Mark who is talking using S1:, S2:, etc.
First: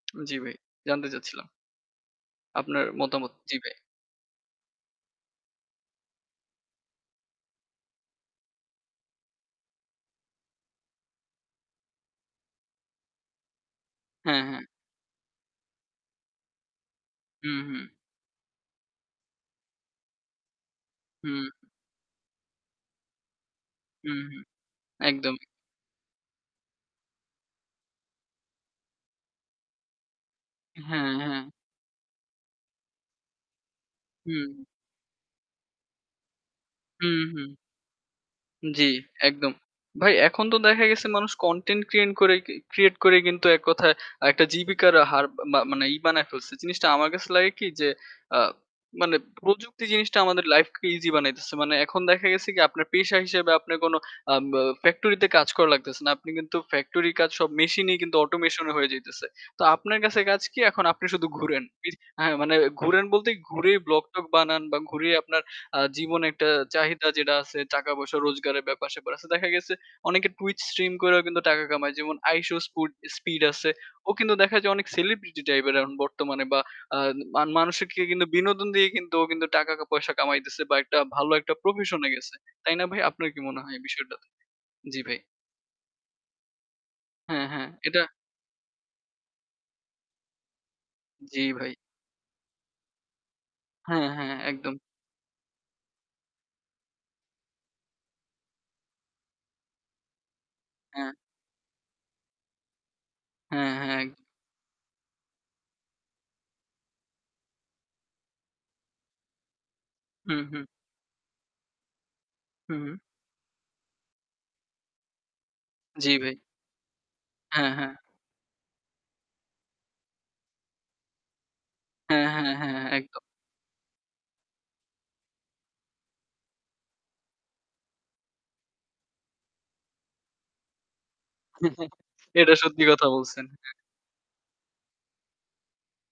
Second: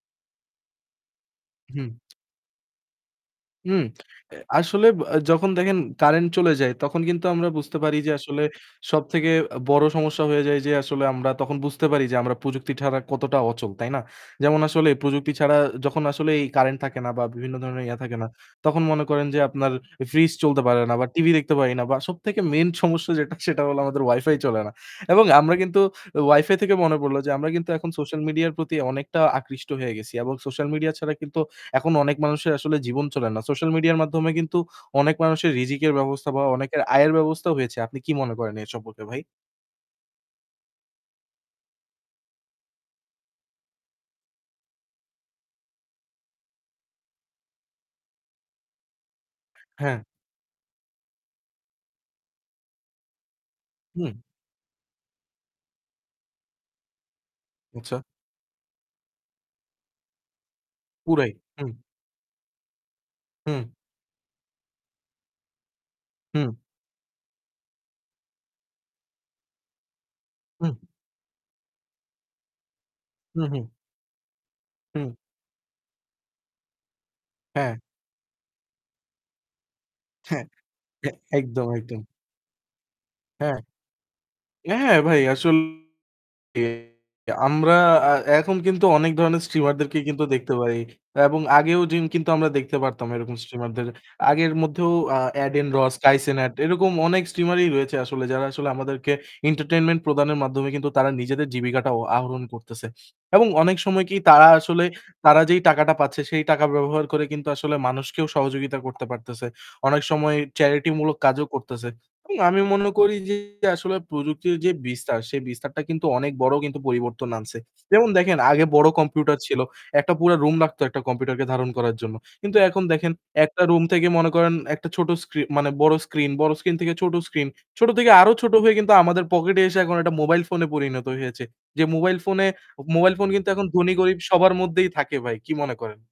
S1: জি, ভাই। জানতে চাচ্ছিলাম।
S2: হুম।
S1: আপনার মতামত। জি, ভাই।
S2: হুম। এ আসলে আ যখন দেখেন কারেন্ট চলে যায় তখন কিন্তু আমরা বুঝতে পারি যে আসলে সবথেকে আ বড় সমস্যা হয়ে যায় যে আসলে আমরা তখন বুঝতে পারি যে আমরা প্রযুক্তি ছাড়া কতটা অচল। তাই না?
S1: হ্যাঁ,
S2: যেমন
S1: হ্যাঁ।
S2: আসলে প্রযুক্তি ছাড়া যখন আসলে এই কারেন্ট থাকে না বা
S1: হু,
S2: বিভিন্ন
S1: হু।
S2: ধরনের ইয়া থাকে না, তখন মনে করেন যে আপনার এ ফ্রিজ চলতে পারে না বা
S1: হু।
S2: টিভি দেখতে পারি না। বা সবথেকে মেইন সমস্যা যেটা সেটা হলো আমাদের
S1: হু,
S2: Wi-Fi
S1: হু।
S2: চলে না। এবং
S1: একদমই।
S2: আমরা কিন্তু Wi-Fi থেকে মনে পড়লো যে আমরা কিন্তু এখন সোশ্যাল মিডিয়ার প্রতি অনেকটা আকৃষ্ট হয়ে গেছি এবং সোশ্যাল মিডিয়া
S1: হ্যা,
S2: ছাড়া কিন্তু
S1: হ্যা।
S2: এখন অনেক মানুষের আসলে জীবন চলে না। সোশ্যাল মিডিয়ার মাধ্যমে কিন্তু
S1: হুম।
S2: অনেক মানুষের রিযিকের ব্যবস্থা বা অনেকের আয়ের
S1: হুম, হুম।
S2: ব্যবস্থাও হয়েছে। আপনি কি মনে করেন এ
S1: জি,
S2: সম্পর্কে ভাই?
S1: একদম। ভাই এখন তো দেখা গেছে মানুষ content ক্রিয়েন করে create করে কিন্তু এককথায় একটা জীবিকার হার মা মানে ই বানায় ফেলছে। জিনিসটা আমার কাছে লাগে কি? যে, আ মানে প্রযুক্তি
S2: হ্যাঁ।
S1: জিনিসটা আমাদের লাইফকে easy বানাইতেছে। মানে এখন দেখা গেছে কি আপনার পেশা হিসেবে আপনার কোন
S2: হুম।
S1: আ বা factory তে কাজ করা লাগতেছে না। আপনি কিন্তু factory র কাজ সব machine এ
S2: আচ্ছা।
S1: কিন্তু automation এ হয়ে যাইতেছে। তো আপনার কাছে কাজ কি? এখন আপনি শুধু
S2: পুরাই।
S1: ঘুরেন।
S2: হুম।
S1: ইস হ্যাঁ, মানে ঘুরেন বলতেই
S2: হুম।
S1: ঘুরেই vlog, টগ বানান বা ঘুরেই আপনার আ জীবনে একটা
S2: হুম।
S1: চাহিদা যেটা আছে টাকা-পয়সা রোজগারের ব্যাপার-স্যাপার আছে। দেখা গেছে অনেকে Twitch
S2: হুম।
S1: stream করেও কিন্তু টাকা কামায়। যেমন আইশো স্পু
S2: হু,
S1: স্পিড
S2: হুম।
S1: আছে। ও কিন্তু দেখা যায় অনেক
S2: হুম।
S1: celebrity type এর এখন বর্তমানে বা আ মা
S2: হ্যা।
S1: মানুষকে কিন্তু বিনোদন দিয়ে কিন্তু ও কিন্তু টাকা-পয়সা
S2: হ্যাঁ।
S1: কামাইতেছে বা একটা
S2: এ
S1: ভালো একটা
S2: একদম,
S1: profession
S2: একদম।
S1: এ গেছে। তাই না ভাই? আপনার কি
S2: হ্যা।
S1: মনে হয় এই বিষয়টাতে?
S2: হ্যাঁ, হ্যাঁ,
S1: জি, ভাই।
S2: ভাই। আসলে
S1: হ্যাঁ, হ্যাঁ।
S2: আমরা
S1: এটা
S2: আ এখন কিন্তু অনেক ধরনের streamer দেরকে কিন্তু দেখতে পারি এবং
S1: জি, ভাই।
S2: আগেও জিন কিন্তু আমরা দেখতে পারতাম এরকম streamer দের।
S1: হ্যাঁ, হ্যাঁ।
S2: আগের
S1: একদম।
S2: মধ্যেও আ Adin Ross, Kai cenat এরকম অনেক streamer ই রয়েছে আসলে যারা আসলে আমাদেরকে entertainment প্রদানের মাধ্যমে কিন্তু তারা
S1: হ্যাঁ।
S2: নিজেদের জীবিকাটা অ আহরণ করতেছে। এবং
S1: হ্যাঁ,
S2: অনেক
S1: হ্যাঁ।
S2: সময়
S1: এক
S2: কি? তারা আসলে তারা যেই টাকাটা পাচ্ছে সেই টাকা ব্যবহার করে কিন্তু আসলে মানুষকেও সহযোগিতা করতে পারতেছে। অনেক সময়
S1: হুম, হুম।
S2: charity মূলক কাজও করতেছে। উ আমি
S1: হুম,
S2: মনে
S1: হুম।
S2: করি যে আসলে প্রযুক্তির যে বিস্তার সেই বিস্তারটা কিন্তু
S1: জি,
S2: অনেক
S1: ভাই।
S2: বড় কিন্তু পরিবর্তন আনছে।
S1: হ্যাঁ, হ্যাঁ।
S2: যেমন দেখেন আগে বড় কম্পিউটার ছিল, একটা পুরা রুম লাগতো একটা কম্পিউটারকে ধারণ করার জন্য।
S1: হ্যাঁ, হ্যাঁ,
S2: কিন্তু
S1: হ্যাঁ।
S2: এখন দেখেন
S1: একদম।
S2: একটা রুম থেকে মনে করেন একটা ছোট স্ক্রি মানে বড় স্ক্রিন, বড় স্ক্রিন থেকে ছোট স্ক্রিন, ছোট থেকে আরও ছোট হয়ে কিন্তু আমাদের পকেটে এসে এখন এটা মোবাইল ফোনে পরিণত হয়েছে। যে মোবাইল ফোনে
S1: এটা সত্যি কথা
S2: মোবাইল ফোন
S1: বলছেন।
S2: কিন্তু এখন
S1: হ্যাঁ।
S2: ধনী গরিব সবার মধ্যেই থাকে ভাই। কি মনে করেন?